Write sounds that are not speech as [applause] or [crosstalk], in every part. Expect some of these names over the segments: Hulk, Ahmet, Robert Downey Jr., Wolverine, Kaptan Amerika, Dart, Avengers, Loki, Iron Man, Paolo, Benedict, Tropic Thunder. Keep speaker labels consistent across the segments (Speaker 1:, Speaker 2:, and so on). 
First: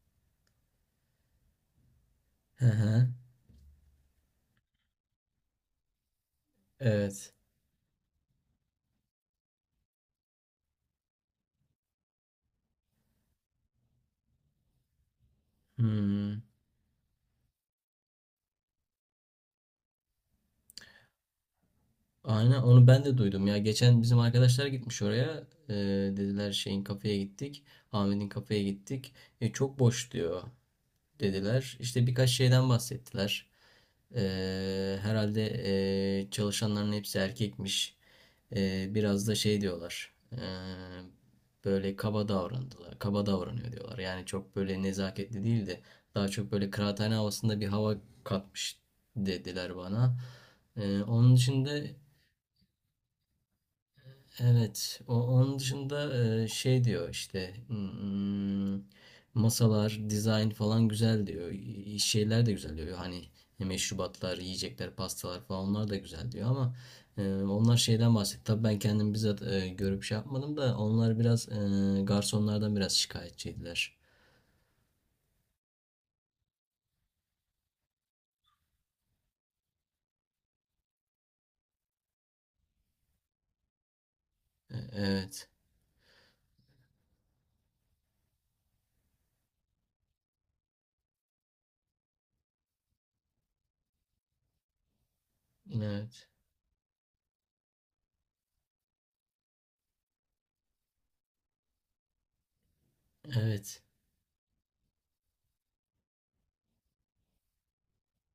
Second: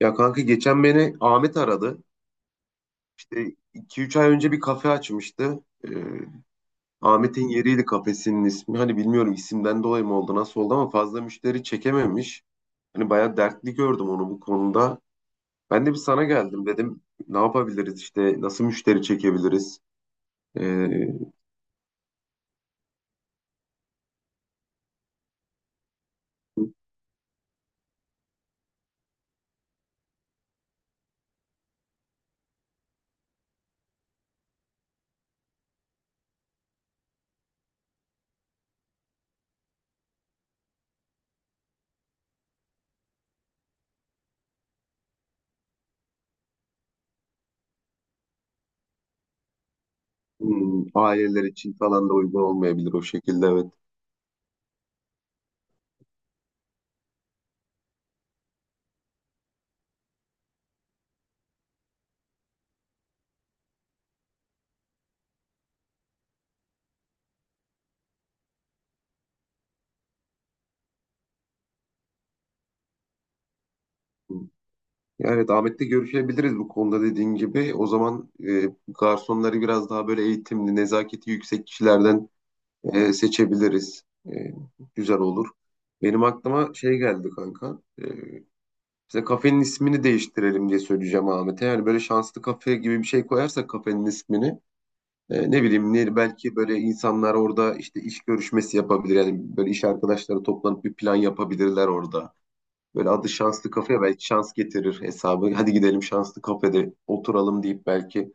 Speaker 1: Ya kanka geçen beni Ahmet aradı.
Speaker 2: Hı hı.
Speaker 1: İşte iki üç ay önce bir kafe açmıştı. Ee,
Speaker 2: Evet.
Speaker 1: Ahmet'in yeriydi kafesinin ismi. Hani bilmiyorum isimden dolayı mı oldu nasıl oldu ama fazla müşteri çekememiş. Hani bayağı dertli gördüm onu bu konuda. Ben de bir sana
Speaker 2: Hmm.
Speaker 1: geldim dedim. Ne yapabiliriz işte nasıl müşteri çekebiliriz? Ee,
Speaker 2: Aynen onu ben de duydum ya. Geçen bizim arkadaşlar gitmiş oraya. Dediler şeyin kafeye gittik. Ahmet'in kafeye gittik. E, çok boş diyor. Dediler. İşte birkaç şeyden bahsettiler. Herhalde çalışanların hepsi erkekmiş. Biraz da şey diyorlar. Böyle kaba davrandılar. Kaba davranıyor diyorlar. Yani çok böyle nezaketli değil de daha çok böyle kıraathane havasında bir hava katmış dediler bana. Onun
Speaker 1: Aileler için
Speaker 2: dışında.
Speaker 1: falan da uygun olmayabilir o şekilde, evet.
Speaker 2: Evet, onun dışında şey diyor işte, hmm, masalar, dizayn falan güzel diyor. Şeyler de güzel diyor. Hani meşrubatlar, yiyecekler, pastalar falan onlar da güzel diyor ama onlar şeyden bahsetti. Tabii ben kendim bizzat görüp şey yapmadım da onlar biraz garsonlardan biraz şikayetçiydiler.
Speaker 1: Ya, evet, Ahmet'le görüşebiliriz bu konuda dediğin gibi. O zaman garsonları biraz daha böyle eğitimli, nezaketi yüksek kişilerden seçebiliriz.
Speaker 2: E,
Speaker 1: Güzel olur.
Speaker 2: evet,
Speaker 1: Benim aklıma şey geldi kanka. İşte kafenin ismini değiştirelim diye söyleyeceğim Ahmet'e. Yani böyle şanslı kafe gibi bir şey koyarsak kafenin ismini. Ne bileyim,
Speaker 2: evet,
Speaker 1: belki böyle insanlar orada işte iş görüşmesi yapabilir. Yani böyle iş arkadaşları toplanıp bir plan yapabilirler orada. Böyle adı şanslı
Speaker 2: evet,
Speaker 1: kafe, belki şans getirir hesabı. Hadi gidelim şanslı kafede oturalım deyip belki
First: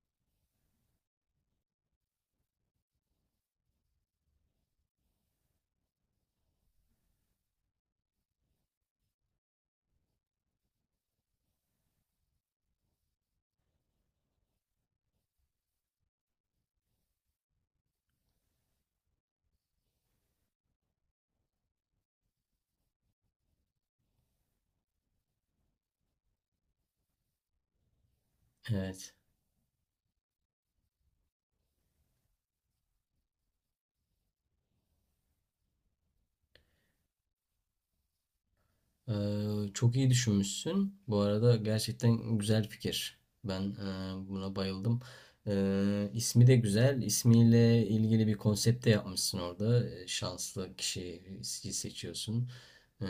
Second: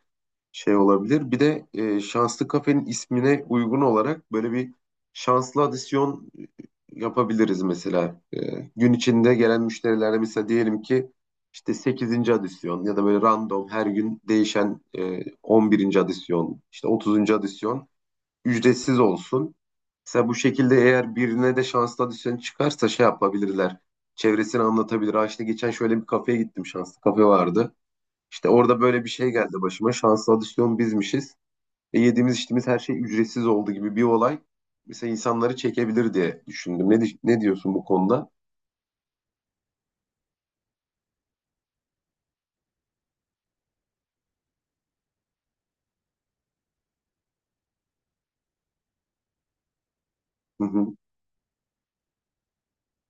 Speaker 1: şey olabilir. Bir de şanslı kafenin ismine uygun olarak böyle bir şanslı adisyon yapabiliriz mesela. Gün içinde gelen müşterilerle mesela diyelim ki işte sekizinci adisyon ya da böyle random her gün değişen 11'inci adisyon, işte 30'uncu adisyon ücretsiz olsun. Mesela bu şekilde, eğer birine de şanslı adisyon çıkarsa şey yapabilirler. Çevresini anlatabilir. Ha işte geçen şöyle bir kafeye gittim. Şanslı kafe vardı. İşte orada böyle bir
Speaker 2: evet.
Speaker 1: şey geldi başıma. Şanslı adisyon bizmişiz. Yediğimiz içtiğimiz her şey ücretsiz oldu gibi bir olay. Mesela insanları çekebilir diye düşündüm. Ne diyorsun bu konuda?
Speaker 2: Ee, çok iyi düşünmüşsün. Bu arada gerçekten güzel fikir. Ben buna bayıldım. İsmi de güzel. İsmiyle ilgili bir konsept de yapmışsın orada.
Speaker 1: Hı
Speaker 2: Şanslı
Speaker 1: hı,
Speaker 2: kişiyi seçiyorsun. Ee,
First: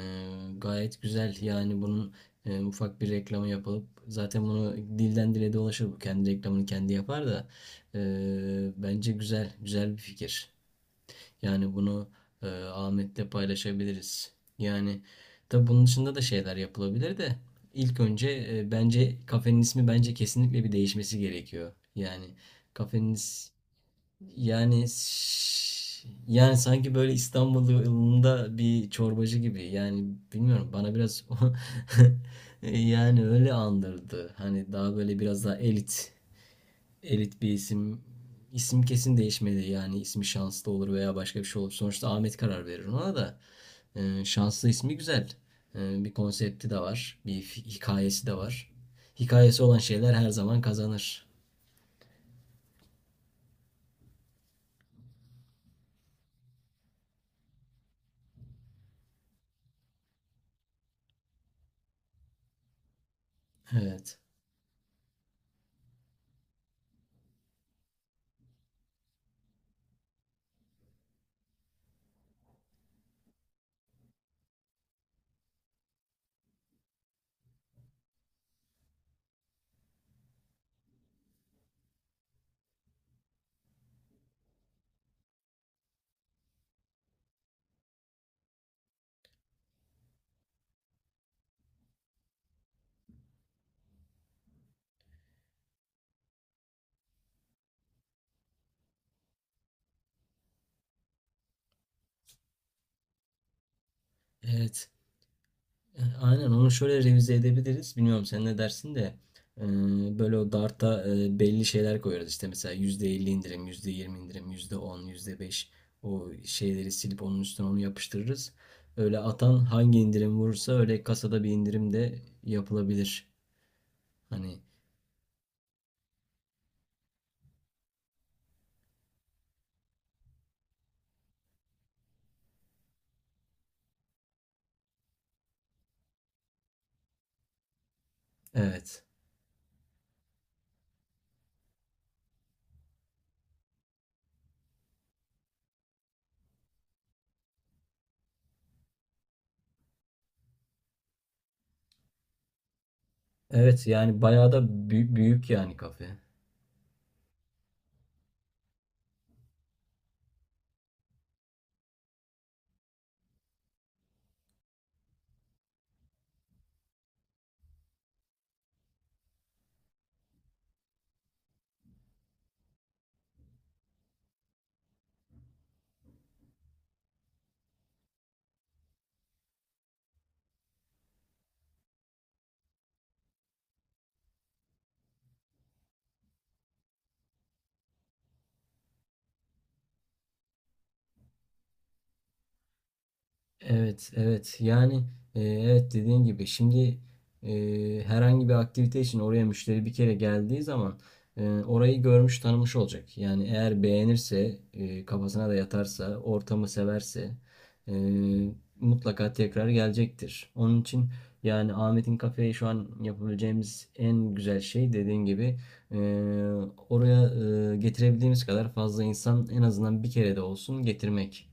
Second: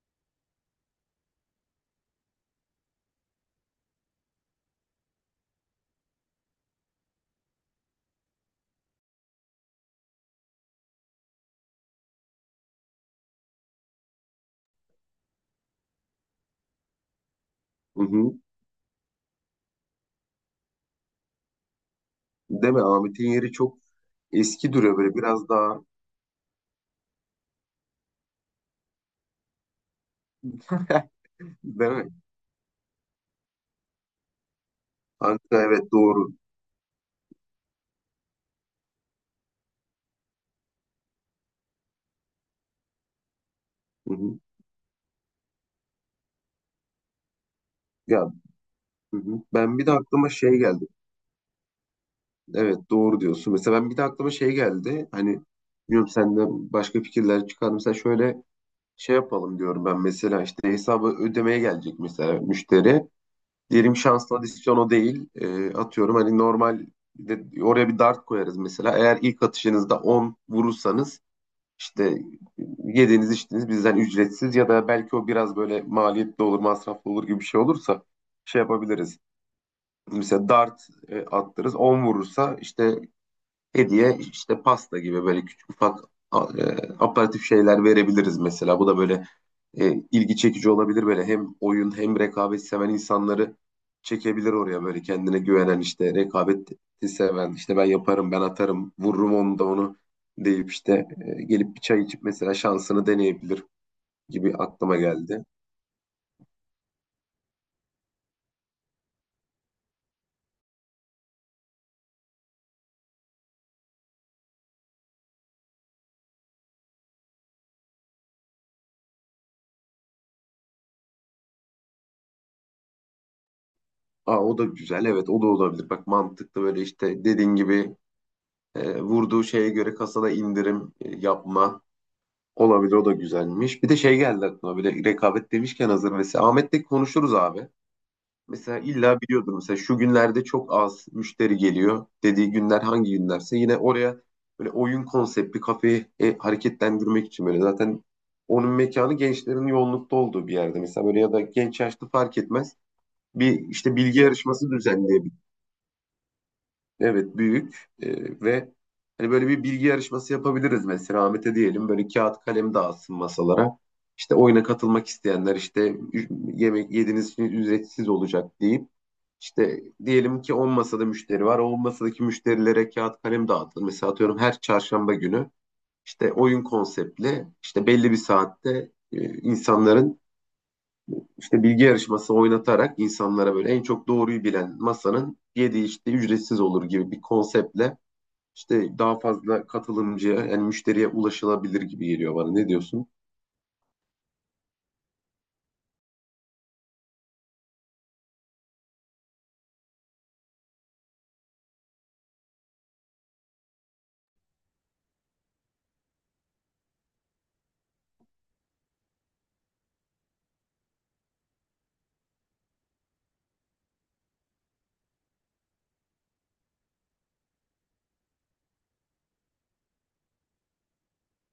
Speaker 2: gayet güzel. Yani bunun ufak bir reklamı yapılıp zaten bunu dilden dile dolaşır. Bu kendi reklamını kendi yapar da. Bence güzel. Güzel bir fikir. Yani bunu Ahmet'le paylaşabiliriz. Yani tabii bunun dışında da şeyler yapılabilir de ilk
Speaker 1: hı
Speaker 2: önce
Speaker 1: hı.
Speaker 2: bence kafenin ismi bence kesinlikle bir değişmesi gerekiyor. Yani
Speaker 1: Değil mi? Ahmet'in
Speaker 2: kafeniz,
Speaker 1: yeri çok eski duruyor böyle, biraz daha.
Speaker 2: yani sanki böyle İstanbul yolunda bir çorbacı gibi. Yani bilmiyorum bana
Speaker 1: [laughs]
Speaker 2: biraz
Speaker 1: Değil mi?
Speaker 2: [laughs] yani öyle andırdı. Hani daha böyle biraz daha
Speaker 1: Anka, evet,
Speaker 2: elit
Speaker 1: doğru.
Speaker 2: elit bir isim. İsim kesin değişmedi. Yani ismi şanslı olur veya başka bir şey olur. Sonuçta Ahmet karar verir ona da.
Speaker 1: Hı hı.
Speaker 2: Şanslı ismi güzel. Bir konsepti de var. Bir
Speaker 1: Ya,
Speaker 2: hikayesi de var.
Speaker 1: hı hı.
Speaker 2: Hikayesi olan
Speaker 1: Ben bir de
Speaker 2: şeyler
Speaker 1: aklıma
Speaker 2: her
Speaker 1: şey
Speaker 2: zaman
Speaker 1: geldi.
Speaker 2: kazanır.
Speaker 1: Evet, doğru diyorsun. Mesela ben bir de aklıma şey geldi. Hani bilmiyorum, senden başka fikirler çıkar. Mesela şöyle şey yapalım diyorum ben. Mesela işte hesabı ödemeye gelecek mesela müşteri. Diyelim
Speaker 2: Evet.
Speaker 1: şanslı adisyon o değil. Atıyorum hani normal de oraya bir dart koyarız mesela. Eğer ilk atışınızda 10 vurursanız işte yediğiniz içtiğiniz bizden ücretsiz ya da belki o biraz böyle maliyetli olur, masraflı olur gibi bir şey olursa şey yapabiliriz. Mesela dart attırız. 10 vurursa işte hediye, işte pasta gibi böyle küçük ufak a- e, aparatif şeyler verebiliriz mesela. Bu da böyle ilgi çekici olabilir, böyle hem oyun hem rekabet seven insanları çekebilir oraya. Böyle kendine güvenen, işte rekabeti seven, işte ben yaparım, ben atarım, vururum onu da onu deyip işte gelip bir çay içip mesela şansını deneyebilir gibi
Speaker 2: Evet.
Speaker 1: aklıma geldi.
Speaker 2: E, aynen onu şöyle revize edebiliriz. Bilmiyorum sen ne dersin de e, böyle o Dart'a, belli şeyler koyarız. İşte mesela %50 indirim, %20 indirim, yüzde on, yüzde beş, o şeyleri silip onun üstüne onu yapıştırırız. Öyle atan hangi indirim vurursa öyle kasada bir indirim de yapılabilir.
Speaker 1: Aa, o
Speaker 2: Hani
Speaker 1: da güzel. Evet, o da olabilir. Bak mantıklı, böyle işte dediğin gibi vurduğu şeye göre kasada indirim yapma olabilir. O da güzelmiş. Bir de şey geldi aklıma, böyle rekabet demişken hazır, mesela Ahmet'le konuşuruz abi. Mesela
Speaker 2: evet.
Speaker 1: illa biliyordur, mesela şu günlerde çok az müşteri geliyor dediği günler hangi günlerse yine oraya böyle oyun konseptli kafeyi hareketlendirmek için, böyle zaten onun mekanı gençlerin yoğunlukta olduğu bir yerde, mesela böyle ya da genç yaşlı fark etmez bir
Speaker 2: Evet,
Speaker 1: işte bilgi
Speaker 2: yani bayağı
Speaker 1: yarışması
Speaker 2: da büyük,
Speaker 1: düzenleyebiliriz.
Speaker 2: büyük yani kafe.
Speaker 1: Evet, büyük. Ve hani böyle bir bilgi yarışması yapabiliriz mesela, Ahmet'e diyelim böyle kağıt kalem dağıtsın masalara. İşte oyuna katılmak isteyenler işte yemek yediğiniz için ücretsiz olacak deyip işte diyelim ki 10 masada müşteri var. O 10 masadaki müşterilere kağıt kalem dağıtılır. Mesela atıyorum her çarşamba günü işte oyun konseptli, işte belli bir saatte insanların işte bilgi yarışması oynatarak, insanlara böyle en çok doğruyu bilen masanın yediği işte ücretsiz olur gibi bir konseptle işte daha fazla katılımcıya, yani müşteriye ulaşılabilir gibi geliyor bana. Ne diyorsun?
Speaker 2: Evet, evet. Yani evet, dediğin gibi şimdi herhangi bir aktivite için oraya müşteri bir kere geldiği zaman orayı görmüş tanımış olacak. Yani eğer beğenirse, kafasına da yatarsa, ortamı severse e, mutlaka tekrar gelecektir. Onun için yani Ahmet'in kafeye şu an yapabileceğimiz en güzel şey, dediğin gibi, e, oraya e, getirebildiğimiz kadar fazla insan, en azından bir kere de olsun, getirmek.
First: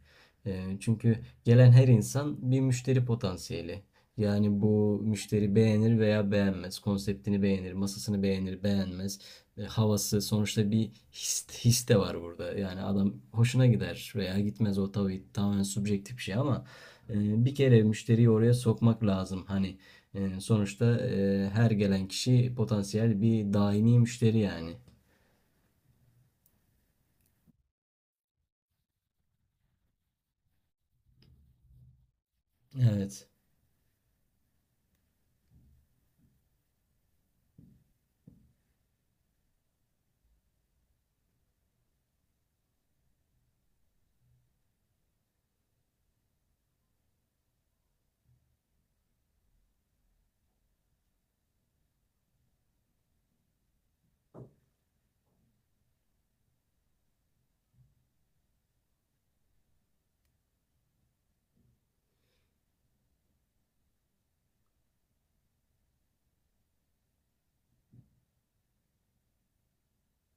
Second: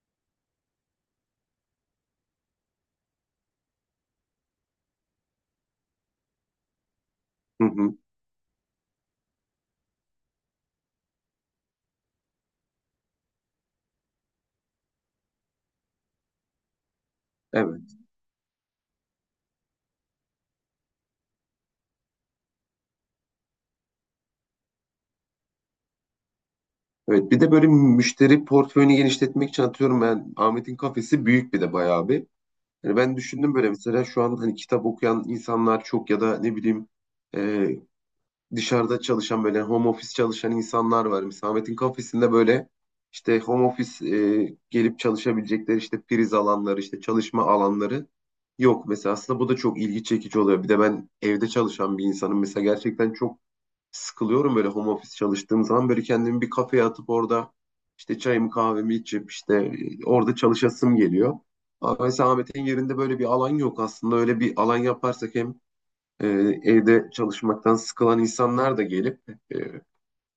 Speaker 2: E, çünkü gelen her insan bir müşteri potansiyeli. Yani bu müşteri beğenir veya beğenmez. Konseptini
Speaker 1: Hı
Speaker 2: beğenir,
Speaker 1: hı.
Speaker 2: masasını beğenir, beğenmez. E, havası sonuçta bir his, de var burada. Yani adam hoşuna gider veya gitmez, o tabii tamamen subjektif bir şey ama bir kere
Speaker 1: Evet.
Speaker 2: müşteriyi oraya sokmak lazım. Hani sonuçta her gelen kişi potansiyel bir daimi müşteri yani.
Speaker 1: Evet. Bir de böyle müşteri portföyünü genişletmek için, atıyorum, ben Ahmet'in kafesi büyük bir de bayağı bir. Yani ben
Speaker 2: Evet.
Speaker 1: düşündüm böyle, mesela şu an hani kitap okuyan insanlar çok ya da ne bileyim e, dışarıda çalışan, böyle home office çalışan insanlar var. Mesela Ahmet'in kafesinde böyle işte home office gelip çalışabilecekleri işte priz alanları, işte çalışma alanları yok. Mesela aslında bu da çok ilgi çekici oluyor. Bir de ben evde çalışan bir insanım. Mesela gerçekten çok sıkılıyorum böyle home office çalıştığım zaman. Böyle kendimi bir kafeye atıp orada işte çayımı kahvemi içip işte orada çalışasım geliyor. Ama mesela Ahmet'in yerinde böyle bir alan yok aslında. Öyle bir alan yaparsak hem e, evde çalışmaktan sıkılan insanlar da gelip e,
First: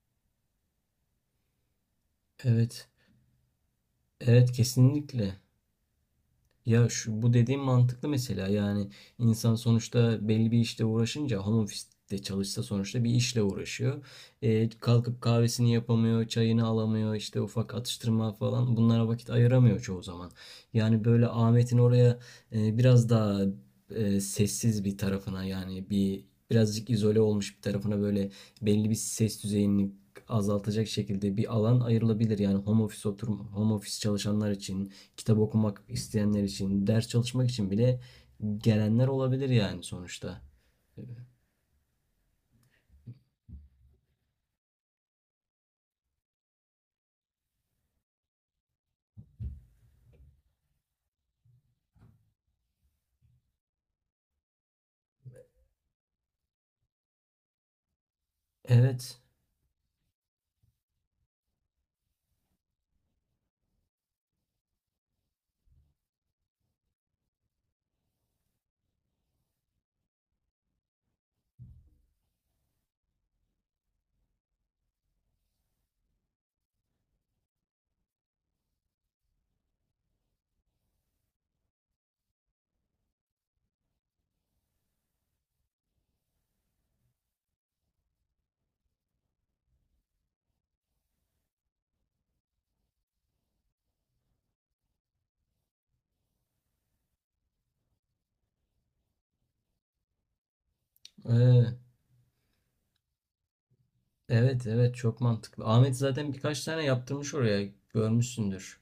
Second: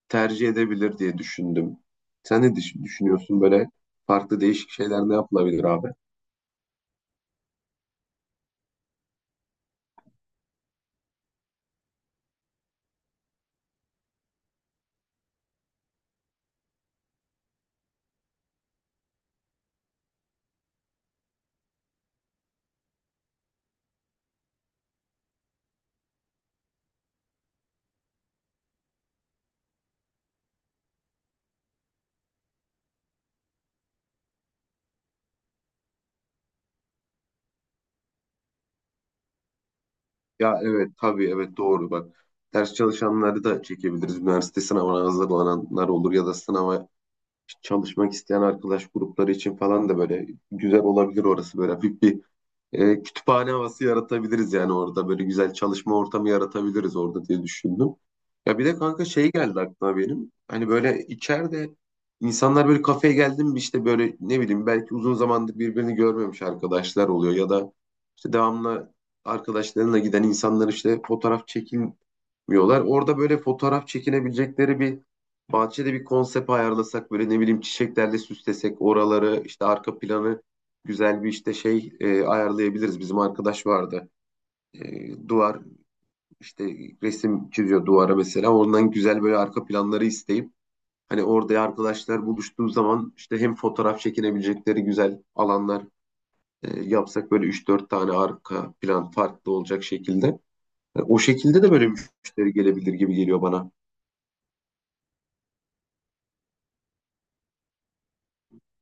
Speaker 1: tercih edebilir diye düşündüm. Sen ne
Speaker 2: Evet.
Speaker 1: düşünüyorsun, böyle farklı
Speaker 2: Evet,
Speaker 1: değişik şeyler ne
Speaker 2: kesinlikle.
Speaker 1: yapılabilir abi?
Speaker 2: Ya şu bu dediğim mantıklı mesela, yani insan sonuçta belli bir işte uğraşınca, home office'te çalışsa, sonuçta bir işle uğraşıyor. E, kalkıp kahvesini yapamıyor, çayını alamıyor, işte ufak atıştırma falan, bunlara vakit ayıramıyor çoğu zaman. Yani böyle Ahmet'in oraya biraz daha sessiz bir tarafına, birazcık izole olmuş bir tarafına, böyle belli bir ses düzeyini azaltacak şekilde bir alan ayrılabilir. Yani home office oturum, home office çalışanlar için, kitap okumak isteyenler için, ders çalışmak için bile gelenler olabilir yani sonuçta.
Speaker 1: Ya evet, tabii, evet doğru bak. Ders çalışanları da çekebiliriz. Üniversite sınavına hazırlananlar olur ya da sınava çalışmak isteyen arkadaş grupları için falan da böyle güzel olabilir orası. Böyle hafif bir kütüphane havası yaratabiliriz yani orada, böyle güzel çalışma ortamı yaratabiliriz orada diye düşündüm. Ya bir de kanka
Speaker 2: Evet.
Speaker 1: şey geldi aklıma benim. Hani böyle içeride insanlar böyle kafeye geldi mi işte, böyle ne bileyim belki uzun zamandır birbirini görmemiş arkadaşlar oluyor ya da işte devamlı arkadaşlarına giden insanlar işte fotoğraf çekinmiyorlar. Orada böyle fotoğraf çekinebilecekleri bir, bahçede bir konsept ayarlasak, böyle ne bileyim çiçeklerle süslesek oraları, işte arka planı güzel bir işte şey ayarlayabiliriz. Bizim arkadaş vardı. Duvar işte resim çiziyor duvara mesela. Ondan güzel böyle arka planları isteyip, hani orada arkadaşlar buluştuğu zaman işte hem fotoğraf çekinebilecekleri güzel alanlar yapsak, böyle üç dört tane arka plan farklı olacak şekilde. O şekilde de
Speaker 2: Ee,
Speaker 1: böyle müşteri gelebilir gibi geliyor bana.
Speaker 2: evet, evet, çok mantıklı. Ahmet zaten birkaç tane yaptırmış oraya, görmüşsündür.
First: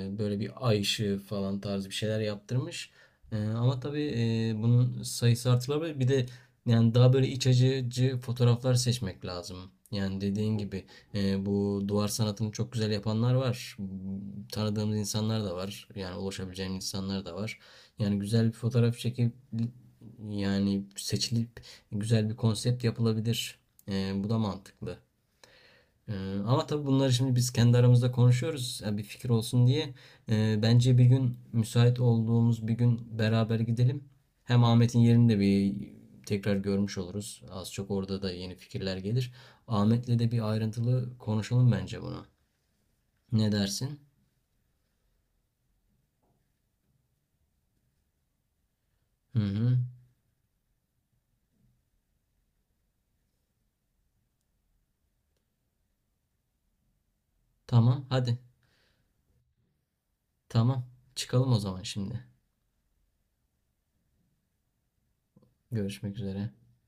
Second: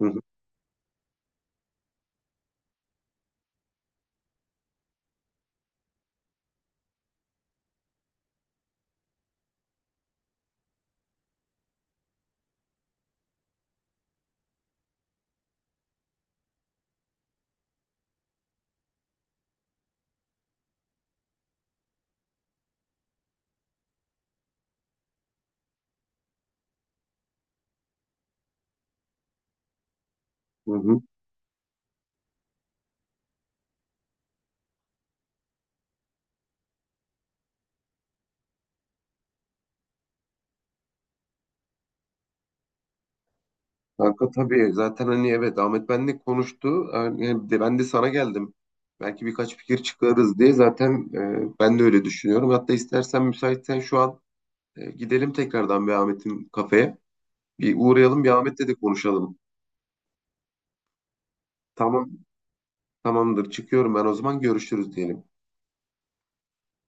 Speaker 1: Hı hı.
Speaker 2: Böyle bir ay ışığı falan tarzı bir şeyler yaptırmış. Ama tabii bunun sayısı artırılabilir. Bir de yani daha böyle iç acıcı fotoğraflar seçmek lazım. Yani dediğin gibi bu duvar sanatını çok güzel yapanlar var. Tanıdığımız insanlar da var. Yani ulaşabileceğim insanlar da var. Yani güzel bir fotoğraf çekip, yani seçilip, güzel bir konsept yapılabilir. Bu da mantıklı. Ama tabii bunları şimdi biz kendi aramızda konuşuyoruz, ya bir fikir olsun diye.
Speaker 1: Hı
Speaker 2: Bence
Speaker 1: hı.
Speaker 2: bir gün, müsait olduğumuz bir gün, beraber gidelim. Hem Ahmet'in yerini de bir tekrar görmüş oluruz. Az çok orada da yeni fikirler gelir. Ahmet'le de bir ayrıntılı konuşalım bence bunu. Ne dersin?
Speaker 1: Kanka tabii zaten hani, evet, Ahmet benle konuştu. Yani ben de sana geldim. Belki
Speaker 2: Hı
Speaker 1: birkaç
Speaker 2: hı.
Speaker 1: fikir çıkarız diye, zaten ben de öyle düşünüyorum. Hatta istersen, müsaitsen şu an gidelim tekrardan bir Ahmet'in kafeye. Bir
Speaker 2: Tamam,
Speaker 1: uğrayalım, bir
Speaker 2: hadi.
Speaker 1: Ahmet'le de konuşalım.
Speaker 2: Tamam. Çıkalım o zaman
Speaker 1: Tamam,
Speaker 2: şimdi.
Speaker 1: tamamdır, çıkıyorum ben. O zaman görüşürüz diyelim.
Speaker 2: Görüşmek üzere.